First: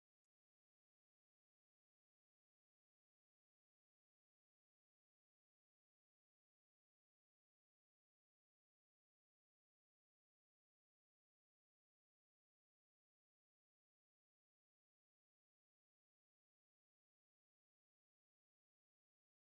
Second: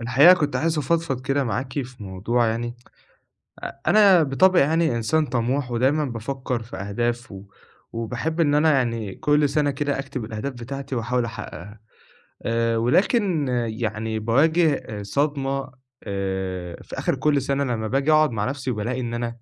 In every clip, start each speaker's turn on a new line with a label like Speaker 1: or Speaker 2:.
Speaker 1: الحقيقة كنت عايز أفضفض كده معاكِ في موضوع يعني. أنا بطبعي يعني إنسان طموح، ودايمًا بافكّر في أهداف، و وباحب إن أنا يعني كل سَنة كده أكتب الأهداف بتاعتي وأحاول أحققها. ولكن يعني باواجه صدمة في آخِر كل سَنة لمّا باجي أقعُد مع نَفْسي وبالاقي إن أنا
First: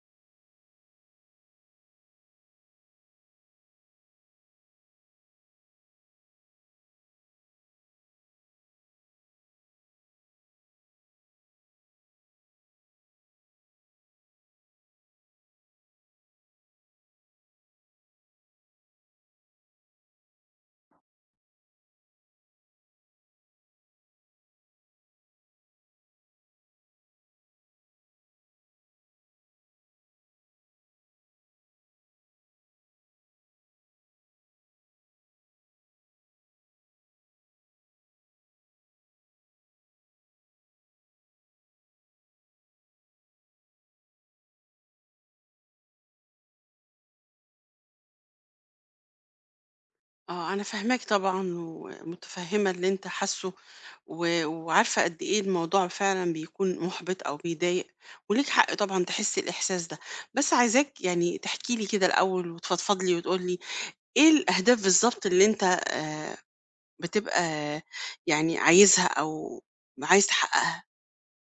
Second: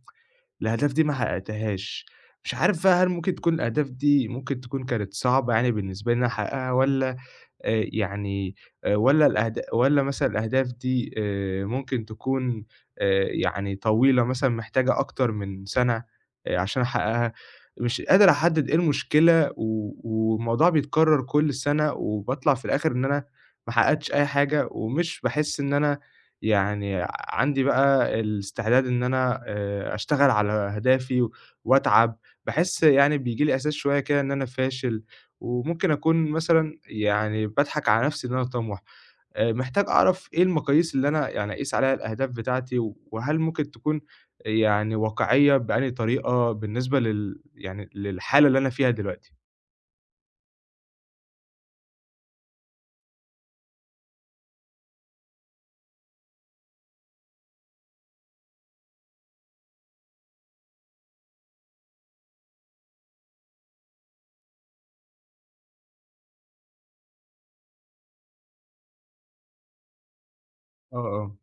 Speaker 1: الأهداف دي ما حققتهاش. مش عارف بقى، هل ممكن تكون الأهداف دي ممكن تكون كانت صعبة يعني بالنسبة لي إن أنا أحققها، والّا يعني، والّا مثلًا الأهداف دي ممكن تكون يعني طويلة، مثلًا محتاجة أكتر من سَنة عشان أحققها. مش قادر أحدد إيه المشكلة، و والموضوع بيتكرر كل سَنة، وباطلع في الآخر إن أنا ما حققتش أي حاجة، ومش باحس إن أنا يعني عندي بقى الاستعداد إن أنا أشتغل على أهدافي وأتعب. باحس يعني بييجي لي إحساس شوية كده إن أنا فاشل. وممكن أكون مثلًا يعني باضحك على نفسي إن أنا طموح. محتاج أعرف إيه المقاييس اللي أنا يعني أقيس عليها الأهداف بتاعتي، وهل ممكن تكون يعني واقعية بأنهي طريقة بالنسبة يعني للحالة اللي أنا فيها دلوقتي؟
Speaker 2: آه، أنا فاهماك طبعًا ومتفهمة اللي أنت حاسه، و وعارفة قد إيه الموضوع فعلًا بيكون مُحبِط أو بيضايق، وليك حق طبعًا تحس الإحساس ده، بس عايزاك يعني تحكي لي كده الأول وتفضفض لي وتقول لي إيه الأهداف بالضبط اللي أنت بتبقى يعني عايزها أو عايز تحققها؟
Speaker 1: آه، آه.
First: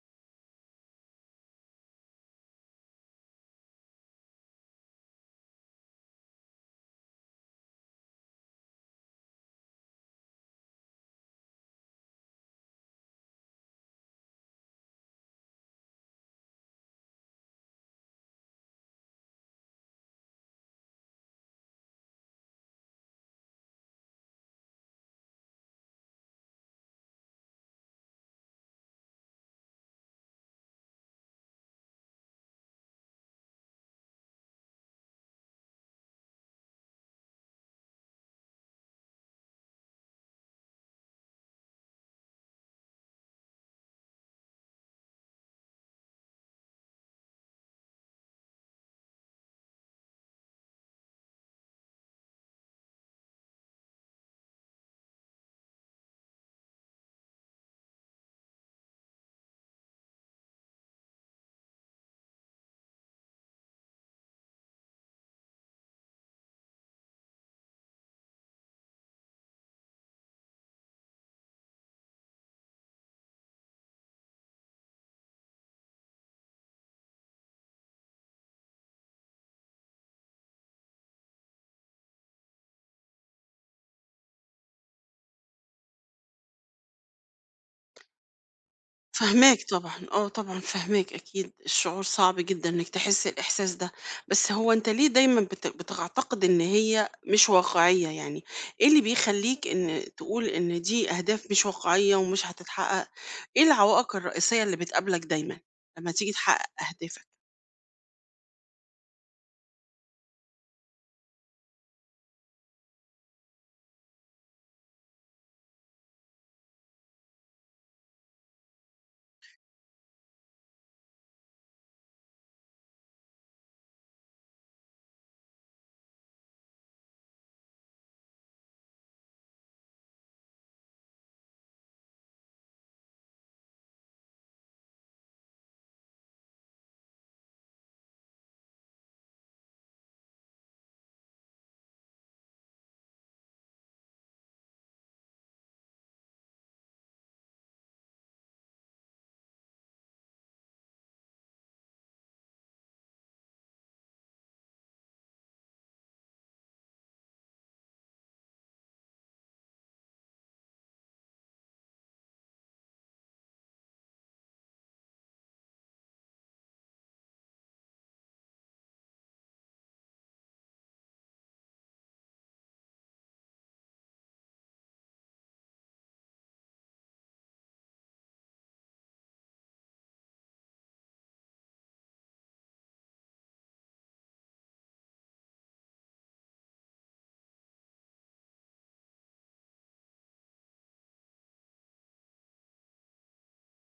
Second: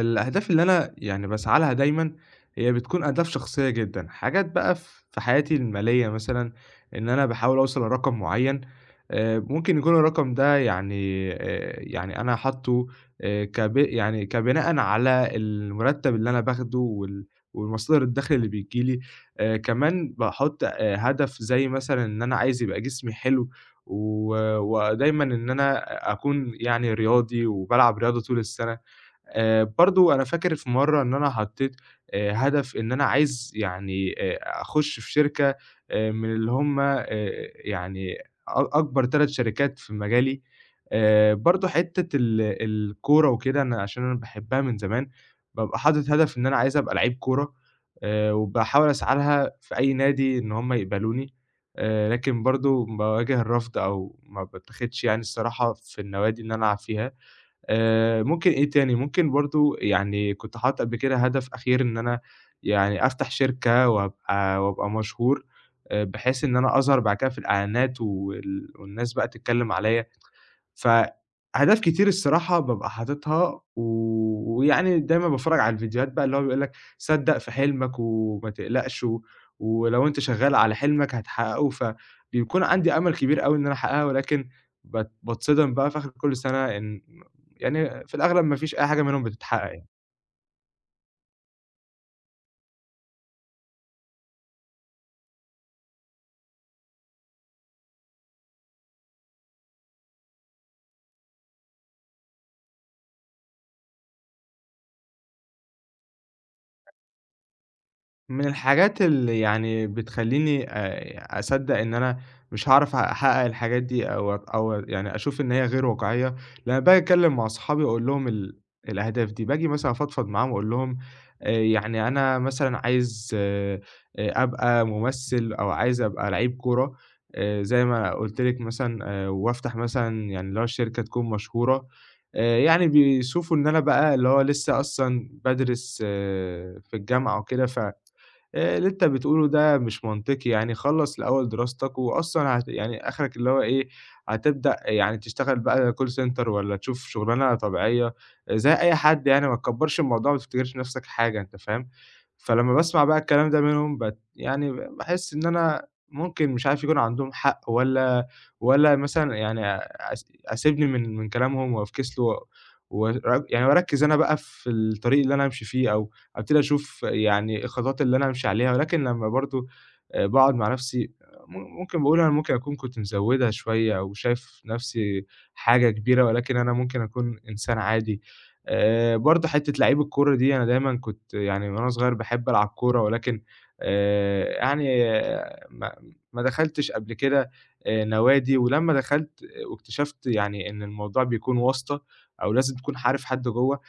Speaker 1: الأهداف اللي أنا يعني باسعى لها دايمًا هي بتكون أهداف شخصية جدًا، حاجات بقى في حياتي المالية مثلًا، إن أنا باحاول أوصل لرقم معيّن. ممكن يكون الرقم ده يعني، يعني أنا حاطّه، كب يعني كبناءً على المرتب اللي أنا باخده، ومصدر الدخل اللي بييجي لي. كمان باحط هدف زي مثلًا إن أنا عايز يبقى جسمي حلو، و ودايمًا إن أنا أكون يعني رياضي وبالعب رياضة طول السنة. برضه أنا فاكر في مرّة إن أنا حطّيت هدف، إن أنا عايز يعني أخُش في شركة من اللي هم، يعني أكبر 3 شركات في مجالي. برضه، حتّة الكورة وكده، أنا عشان أنا باحبها من زمان بابقى حاطط هدف إن أنا عايز أبقى لعيب كورة. وباحاول أسعى لها في أي نادي إن هم يقبلوني، لكن برضه باواجه الرفض، أو ما باتاخدش يعني الصراحة في النوادي اللي أنا ألعب فيها. ممكن إيه تاني، ممكن برضه يعني كنت حاطط قبل كده هدف أخير، إن أنا يعني أفتح شركة وأبقى مشهور. بحيث إن أنا أظهر بعد كده في الإعلانات، والناس بقى تتكلم عليّا. فأهداف كتير الصراحة بابقى حاططها، و ويعني دايمًا باتفرّج على الفيديوهات بقى اللي هو بيقول لك صدّق في حلمك وما تقلقش، و ولو أنت شغّال على حلمك هتحققه. فبيكون عندي أمل كبير أوي إن أنا أحققها، ولكن باتصدم بقى في آخر كل سنة إن يعني في الأغلب ما فيش أي حاجة منهم
Speaker 2: فاهماك
Speaker 1: بتتحقق.
Speaker 2: طبعًا، آه طبعًا فاهماك أكيد، الشعور صعب جدًا إنك تحس الإحساس ده، بس هو أنت ليه دايمًا بتعتقد إن هي مش واقعية يعني؟ إيه اللي بيخلّيك إن تقول إن دي أهداف مش واقعية ومش هتتحقق؟ إيه العوائق الرئيسية اللي بتقابلك دايمًا لمّا تيجي تحقق أهدافك؟
Speaker 1: من الحاجات اللي يعني بتخلّيني أصدّق إن أنا مش هاعرف أحقق الحاجات دي، أو يعني أشوف إن هي غير واقعية: لمّا باجي أتكلّم مع صحابي وأقول لهم الأهداف دي، باجي مثلًا أفضفض معاهم وأقول لهم، يعني أنا مثلًا عايز أبقى ممثل، أو عايز أبقى لعيب كورة زي ما قُلت لِك مثلًا، وأفتح مثلًا يعني اللي هو الشركة تكون مشهورة. يعني بيشوفوا إن أنا بقى اللي هو لسه أصلًا بادرس في الجامعة وكده، ف اللي أنت بتقوله ده مش منطقي يعني، خلّص الأول دراستك، وأصلًا يعني آخرك اللي هو إيه، هتبدأ يعني تشتغل بقى call center، والّا تشوف شغلانة طبيعية آه، زي أي حد يعني، ما تكبّرش الموضوع وما تفتكرش نَفْسك حاجة، أنت فاهم؟ فلمّا باسمع بقى الكلام ده منهم يعني باحس إن أنا ممكن، مش عارف، يكون عندهم حق، والّا مثلًا يعني أسيبني من كلامهم وأفكِس له، و ور يعني وأركّز أنا بقى في الطريق اللي أنا هامشي فيه، أو أبتدي أشوف يعني الخطوات اللي أنا أمشي عليها. ولكن لمّا برضه باقعد مع نفسي، ممكن باقول أنا ممكن أكون كنت مزوّدها شوية، أو شايف نفسي حاجة كبيرة، ولكن أنا ممكن أكون إنسان عادي. برضه حتّة لعيب الكورة دي، أنا دايمًا كنت يعني وأنا صغير باحب ألعب كورة، ولكن يعني ما دخلتش قبل كده نوادي. ولمّا دخلت واكتشفت يعني إن الموضوع بيكون واسطة، أو لازم تكون عارف حد جوّه،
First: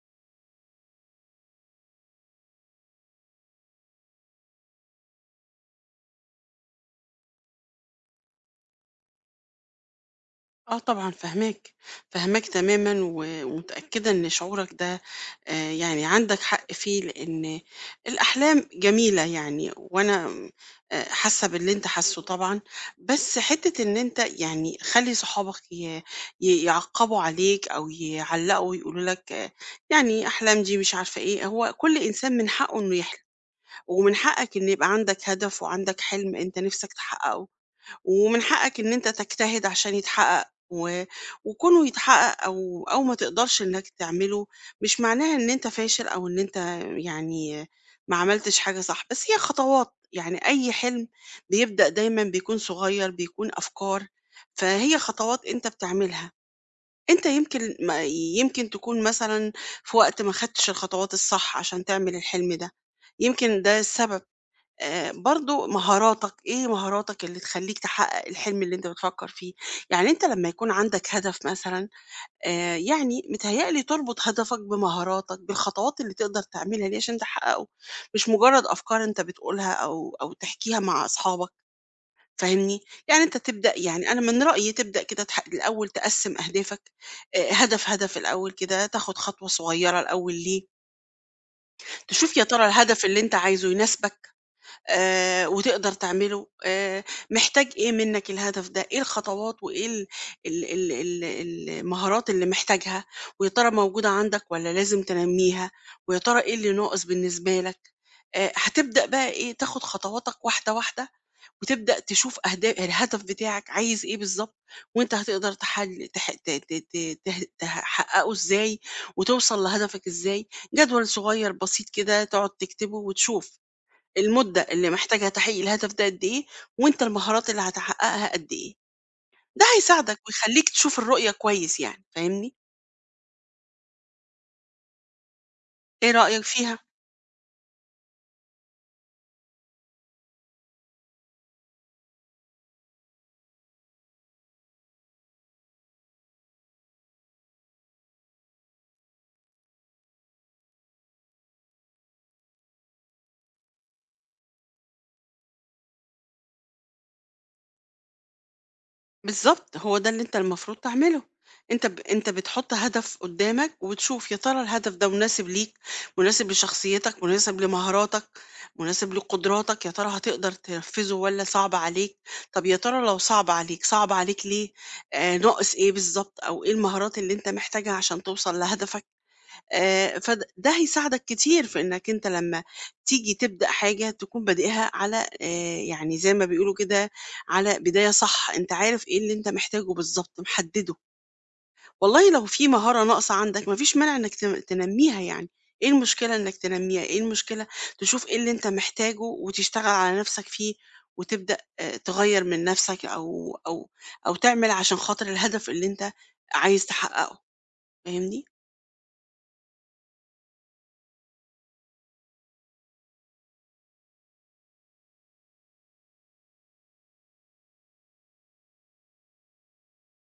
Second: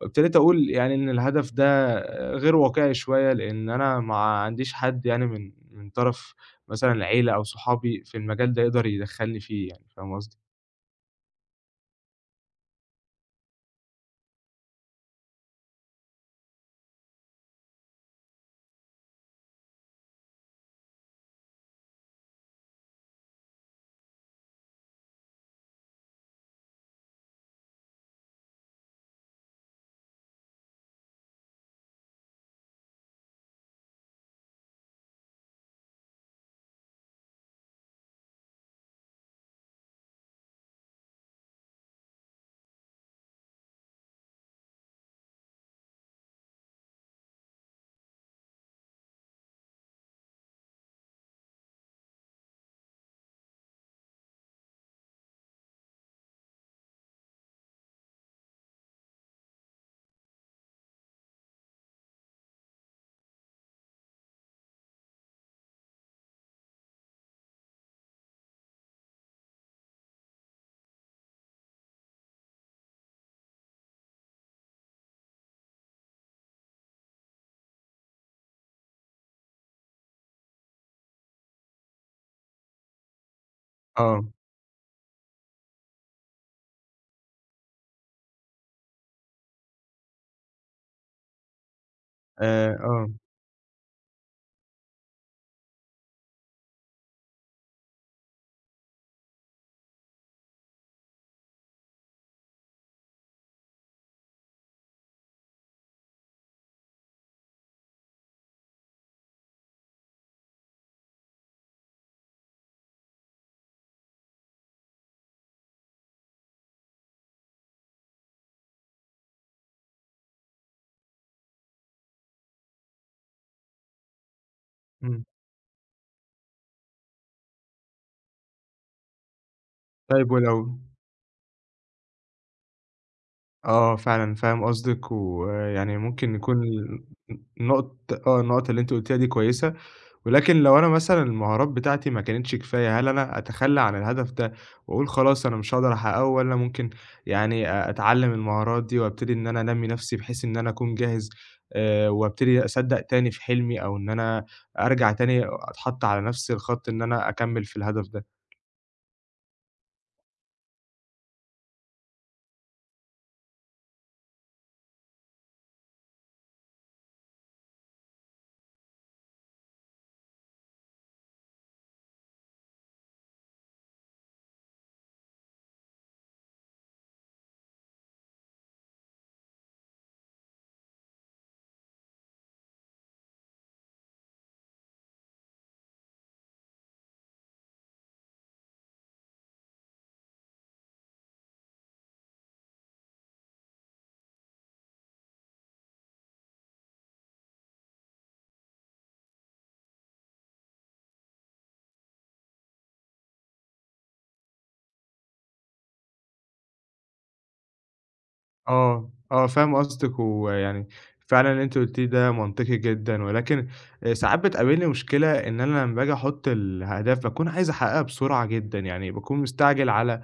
Speaker 1: وابتديت أقول يعني إن الهدف ده غير واقعي شوية، لإن أنا ما عنديش حد يعني من طرف مثلًا العيلة أو صحابي في المجال ده يقدر يدخّلني فيه يعني، فاهم قصدي؟
Speaker 2: آه طبعًا فاهماك، فاهماك تمامًا، و ومتأكدة إن شعورك ده يعني عندك حق فيه، لإن الأحلام جميلة يعني وأنا م حاسة باللي أنت حاسّه طبعًا، بس حتّة إن أنت يعني خلّي صحابك ي ي يعقّبوا عليك أو يعلّقوا يقولوا لك آه، يعني أحلام دي مش عارفة إيه، هو كل إنسان من حقّه إنه يحلم، ومن حقّك إن يبقى عندك هدف وعندك حلم أنت نِفْسك تحقّقه. ومن حقك إن أنت تجتهد عشان يتحقق و... وكونه يتحقق أو ما تقدرش إنك تعمله مش معناها إن أنت فاشل أو إن أنت يعني ما عملتش حاجة صح، بس هي خطوات، يعني أي حلم بيبدأ دايما بيكون صغير، بيكون أفكار، فهي خطوات أنت بتعملها. أنت يمكن ما يمكن تكون مثلا في وقت ما خدتش الخطوات الصح عشان تعمل الحلم ده، يمكن ده السبب. برضه مهاراتك، إيه مهاراتك اللي تخلّيك تحقّق الحلم اللي أنت بتفكّر فيه؟ يعني أنت لمّا يكون عندك هدف مثلًا، يعني متهيأ لي تربط هدفك بمهاراتك، بالخطوات اللي تقدر تعملها دي عشان تحقّقه، مش مجرّد أفكار أنت بتقولها أو تحكيها مع أصحابك، فاهمني؟ يعني أنت تبدأ، يعني أنا
Speaker 1: آه.
Speaker 2: من رأيي تبدأ كده الأول تقسّم أهدافك. هدف الأول كده، تاخُد خطوة صغيّرة الأول ليه، تشوف يا ترى الهدف
Speaker 1: آه.
Speaker 2: اللي أنت عايزه يناسبك؟ وتقدر تعمله، محتاج إيه منّك الهدف ده، إيه الخطوات وإيه ال ال ال ال المهارات اللي محتاجها، ويا ترى موجودة عندك والّا لازم تنمّيها، ويا ترى إيه اللي ناقص بالنسبة لك. هتبدأ بقى إيه، تاخد خطواتك واحدة، واحدة، وتبدأ تشوف الهدف بتاعك عايز إيه بالضبط، وأنت هتقدر تحل تح ت ت ت ته تحقّقه إزاي وتوصل لهدفك إزاي. جدول صغير بسيط كده تقعد تكتبه وتشوف. المدة اللي
Speaker 1: إمم.
Speaker 2: محتاجها تحقيق الهدف ده قد إيه، وأنت المهارات اللي هتحققها قد إيه، ده هيساعدك
Speaker 1: طيب،
Speaker 2: ويخلّيك تشوف الرؤية كويس يعني، فاهمني؟
Speaker 1: آه، فعلًا فاهم قصدِك. ويعني
Speaker 2: إيه
Speaker 1: ممكن
Speaker 2: رأيك
Speaker 1: يكون
Speaker 2: فيها؟
Speaker 1: ال النقط آه، النقط اللي أنتِ قُلتيها دي كويسة. ولكن لو أنا مثلًا المهارات بتاعتي ما كانتش كفاية، هل أنا أتخلّى عن الهدف ده وأقول خلاص أنا مش هاقدر أحققه، والّا ممكن يعني أتعلّم المهارات دي، وأبتدي إن أنا أنمّي نَفْسي بحيث إن أنا أكون جاهز، وأبتدي أصدّق تاني في حلمي، أو إن أنا أرجع تاني أتحط على نَفْس الخط إن أنا أكمّل في الهدف ده؟
Speaker 2: بالضبط، هو ده اللي أنت المفروض تعمله. أنت بتحط هدف قدّامك وتشوف يا ترى الهدف ده مناسب ليك، مناسب لشخصيتك، مناسب لمهاراتك، مناسب لقدراتك، يا ترى هتقدر تنفذه والّا صعب عليك؟ طب يا ترى لو صعب عليك، صعب عليك ليه؟ ناقص إيه بالضبط أو إيه المهارات اللي أنت محتاجها عشان توصل لهدفك؟ ده هيساعدك كتير في إنّك أنت لمّا تيجي تبدأ حاجة تكون بادئها على، يعني زي ما بيقولوا كده، على بداية صح، أنت عارف إيه اللي أنت محتاجه بالضبط، محدّده. والله لو في مهارة ناقصة عندك ما فيش مانع إنّك تنمّيها يعني، إيه المشكلة إنّك تنمّيها، إيه المشكلة؟ تشوف إيه اللي أنت محتاجه وتشتغل على نَفْسك فيه، وتبدأ تغيّر من نَفْسك، أو تعمل عشان خاطر الهدف اللي أنت عايز تحقّقه، فاهمني؟
Speaker 1: آه، آه، فاهم قصدِك. ويعني فعلًا اللي أنتِ قُلتيه ده منطقي جدًا، ولكن ساعات بتقابلني مشكلة إن أنا لمّا باجي أحُط الأهداف باكون عايز أحققها بسرعة جدًا، يعني باكون مستعجل على آآ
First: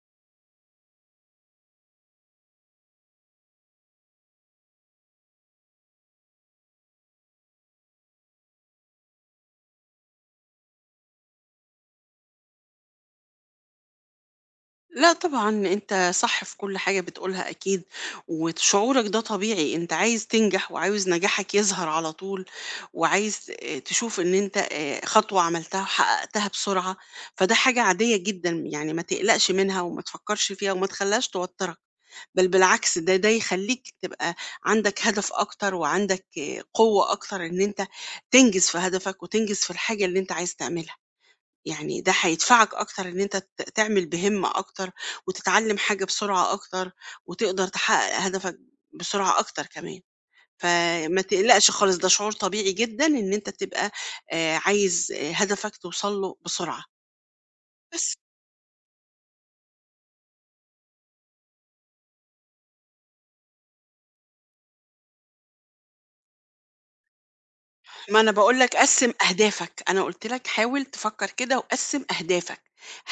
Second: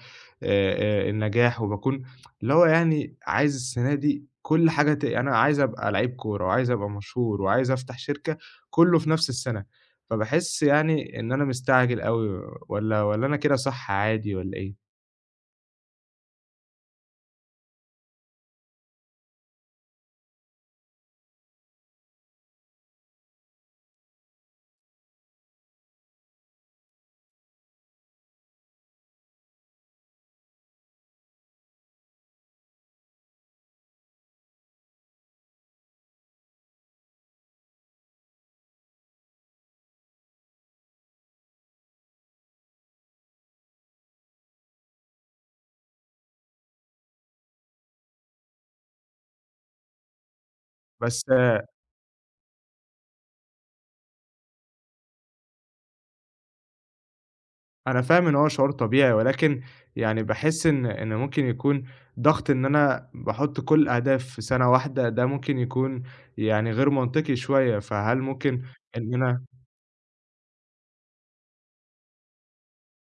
Speaker 1: آآ النجاح، وباكون اللي هو يعني عايز السنة دي كل حاجة، أنا عايز أبقى لعيب كورة، وعايز أبقى مشهور، وعايز أفتح شركة، كلّه في نفْس السنة. فباحس يعني إن أنا مستعجل أوي، والّا أنا كده صح عادي والّا إيه؟
Speaker 2: لأ طبعًا، أنت صح في كل حاجة بتقولها أكيد، وشعورك ده طبيعي، أنت عايز تنجح وعاوز نجاحك يظهر على طول، وعايز تشوف إن أنت خطوة عملتها وحققتها بسرعة، فده حاجة عادية جدًا، يعني ما تقلقش منها وما تفكّرش فيها وما تخلّيهاش توتّرك، بل بالعكس، ده يخلّيك تبقى عندك هدف أكتر، وعندك قوة أكتر إن أنت تنجز في هدفك وتنجز في الحاجة اللي أنت عايز تعملها. يعني ده هيدفعك أكتر إن أنت تعمل بهِمّة أكتر، وتتعلّم حاجة بسرعة أكتر، وتقدر تحقق هدفك بسرعة أكتر كمان. فما
Speaker 1: بس
Speaker 2: تقلقش خالص، ده شعور طبيعي جدًا إن أنت تبقى عايز هدفك توصل له بسرعة،
Speaker 1: أنا
Speaker 2: بس.
Speaker 1: فاهم إن هو شعور طبيعي، ولكن يعني باحس إن ممكن يكون ضغط، إن أنا باحط كل الأهداف في سنة واحدة، ده ممكن يكون يعني غير منطقي شوية. فهل
Speaker 2: ما أنا باقول
Speaker 1: ممكن
Speaker 2: لك قسّم
Speaker 1: إن أنا؟
Speaker 2: أهدافك، أنا قُلت لك حاول تفكّر كده وقسّم أهدافك،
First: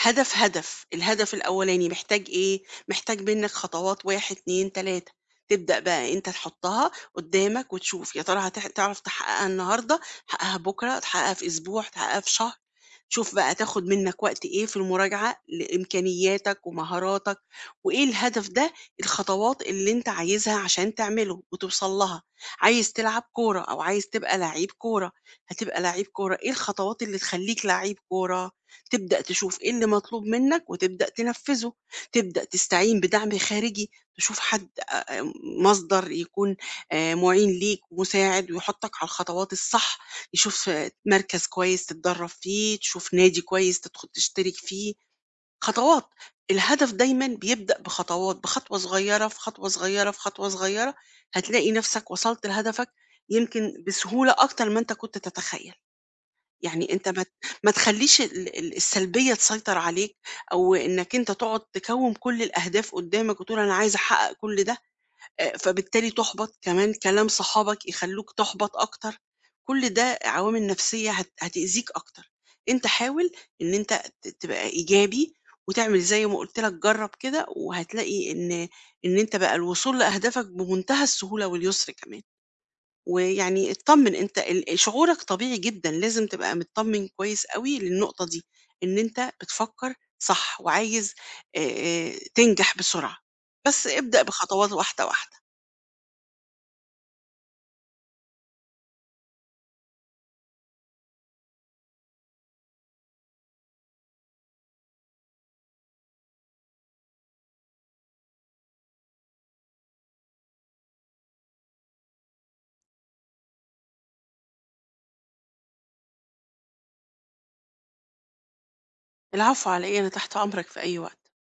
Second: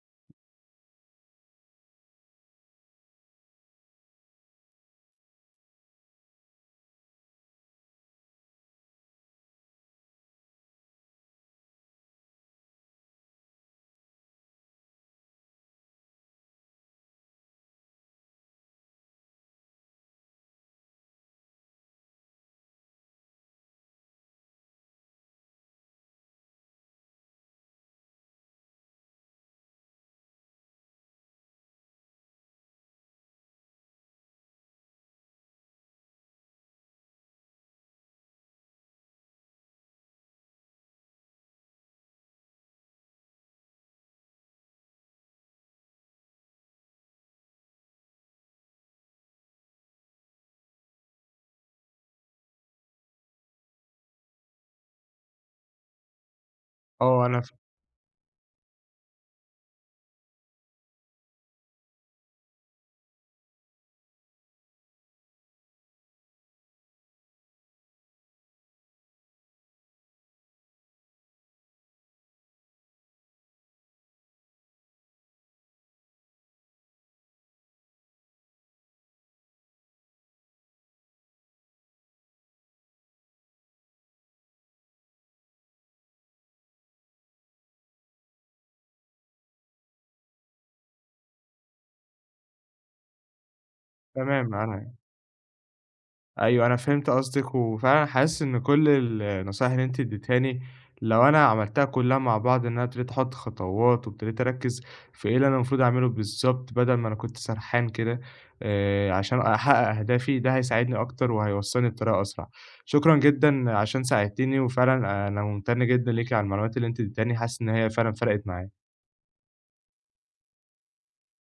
Speaker 2: هدف، الهدف الأولاني محتاج إيه، محتاج منّك خطوات 1، 2، 3. تبدأ بقى أنت تحطّها قدّامك وتشوف يا ترى تعرف تحقّقها النهارده، تحقّقها بُكرة، تحقّقها في أسبوع، تحقّقها في شهر، شوف بقى هتاخد منّك وقت إيه في المراجعة لإمكانياتك ومهاراتك، وإيه الهدف ده، الخطوات اللي أنت عايزها عشان تعمله وتوصل لها. عايز تلعب كورة أو عايز تبقى لعيب كورة، هتبقى لعيب كورة، إيه الخطوات اللي تخلّيك لعيب كورة؟ تبدأ تشوف إيه اللي مطلوب منك وتبدأ تنفّذه، تبدأ تستعين بدعم خارجي، تشوف حد، مصدر يكون مُعين ليك ومساعد، ويحطّك على الخطوات الصح، يشوف مركز كويس تتدرّب فيه، تشوف نادي كويس تدخل تشترك فيه. خطوات، الهدف دايمًا بيبدأ بخطوات، بخطوة صغيرة، في خطوة صغيرة، في خطوة صغيرة، هتلاقي نفسك وصلت لهدفك يمكن بسهولة أكتر ما أنت كنت تتخيل. يعني أنت
Speaker 1: آه، أنا ف
Speaker 2: ما تخلّيش ال ال السلبية تسيطر عليك، أو إنك أنت تقعد تكوّم كل الأهداف قدّامك وتقول أنا عايز أحقق كل ده. فبالتالي تُحبَط، كمان كلام صحابك يخلّوك تُحبَط أكتر، كل ده عوامل نفسية هتأذيك أكتر. أنت حاول إن أنت تبقى إيجابي، وتعمل زي ما قُلت لك، جرّب كده وهتلاقي إن أنت بقى الوصول لأهدافك بمنتهى السهولة واليسر كمان. ويعني اتطمّن، أنت شعورك طبيعي جدًا، لازم تبقى متطمّن كويس أوي للنقطة دي، إن أنت بتفكّر صح وعايز تنجح بسرعة، بس ابدأ
Speaker 1: تمام،
Speaker 2: بخطوات
Speaker 1: أنا،
Speaker 2: واحدة، واحدة.
Speaker 1: أيوه، أنا فهمت قصدِك. وفعلًا حاسس إن كل النصايح اللي أنتِ اديتيهاني، لو أنا عملتها كلها مع بعض، إن أنا ابتديت أحط خطوات، وابتديت أركّز في إيه اللي أنا المفروض أعمله بالضبط، بدل ما أنا كنت سرحان كده، عشان أحقق أهدافي، ده هيساعدني أكتر وهيوصّلني بطريقة أسرع. شكرًا جدًا عشان ساعدتيني، وفعلًا أنا ممتن جدًا ليكِ على المعلومات اللي أنتِ اديتيهاني، حاسس إن هي فعلًا فرقت معايا.
Speaker 2: العفو على إيه؟ أنا تحت أمرك في أي وقت.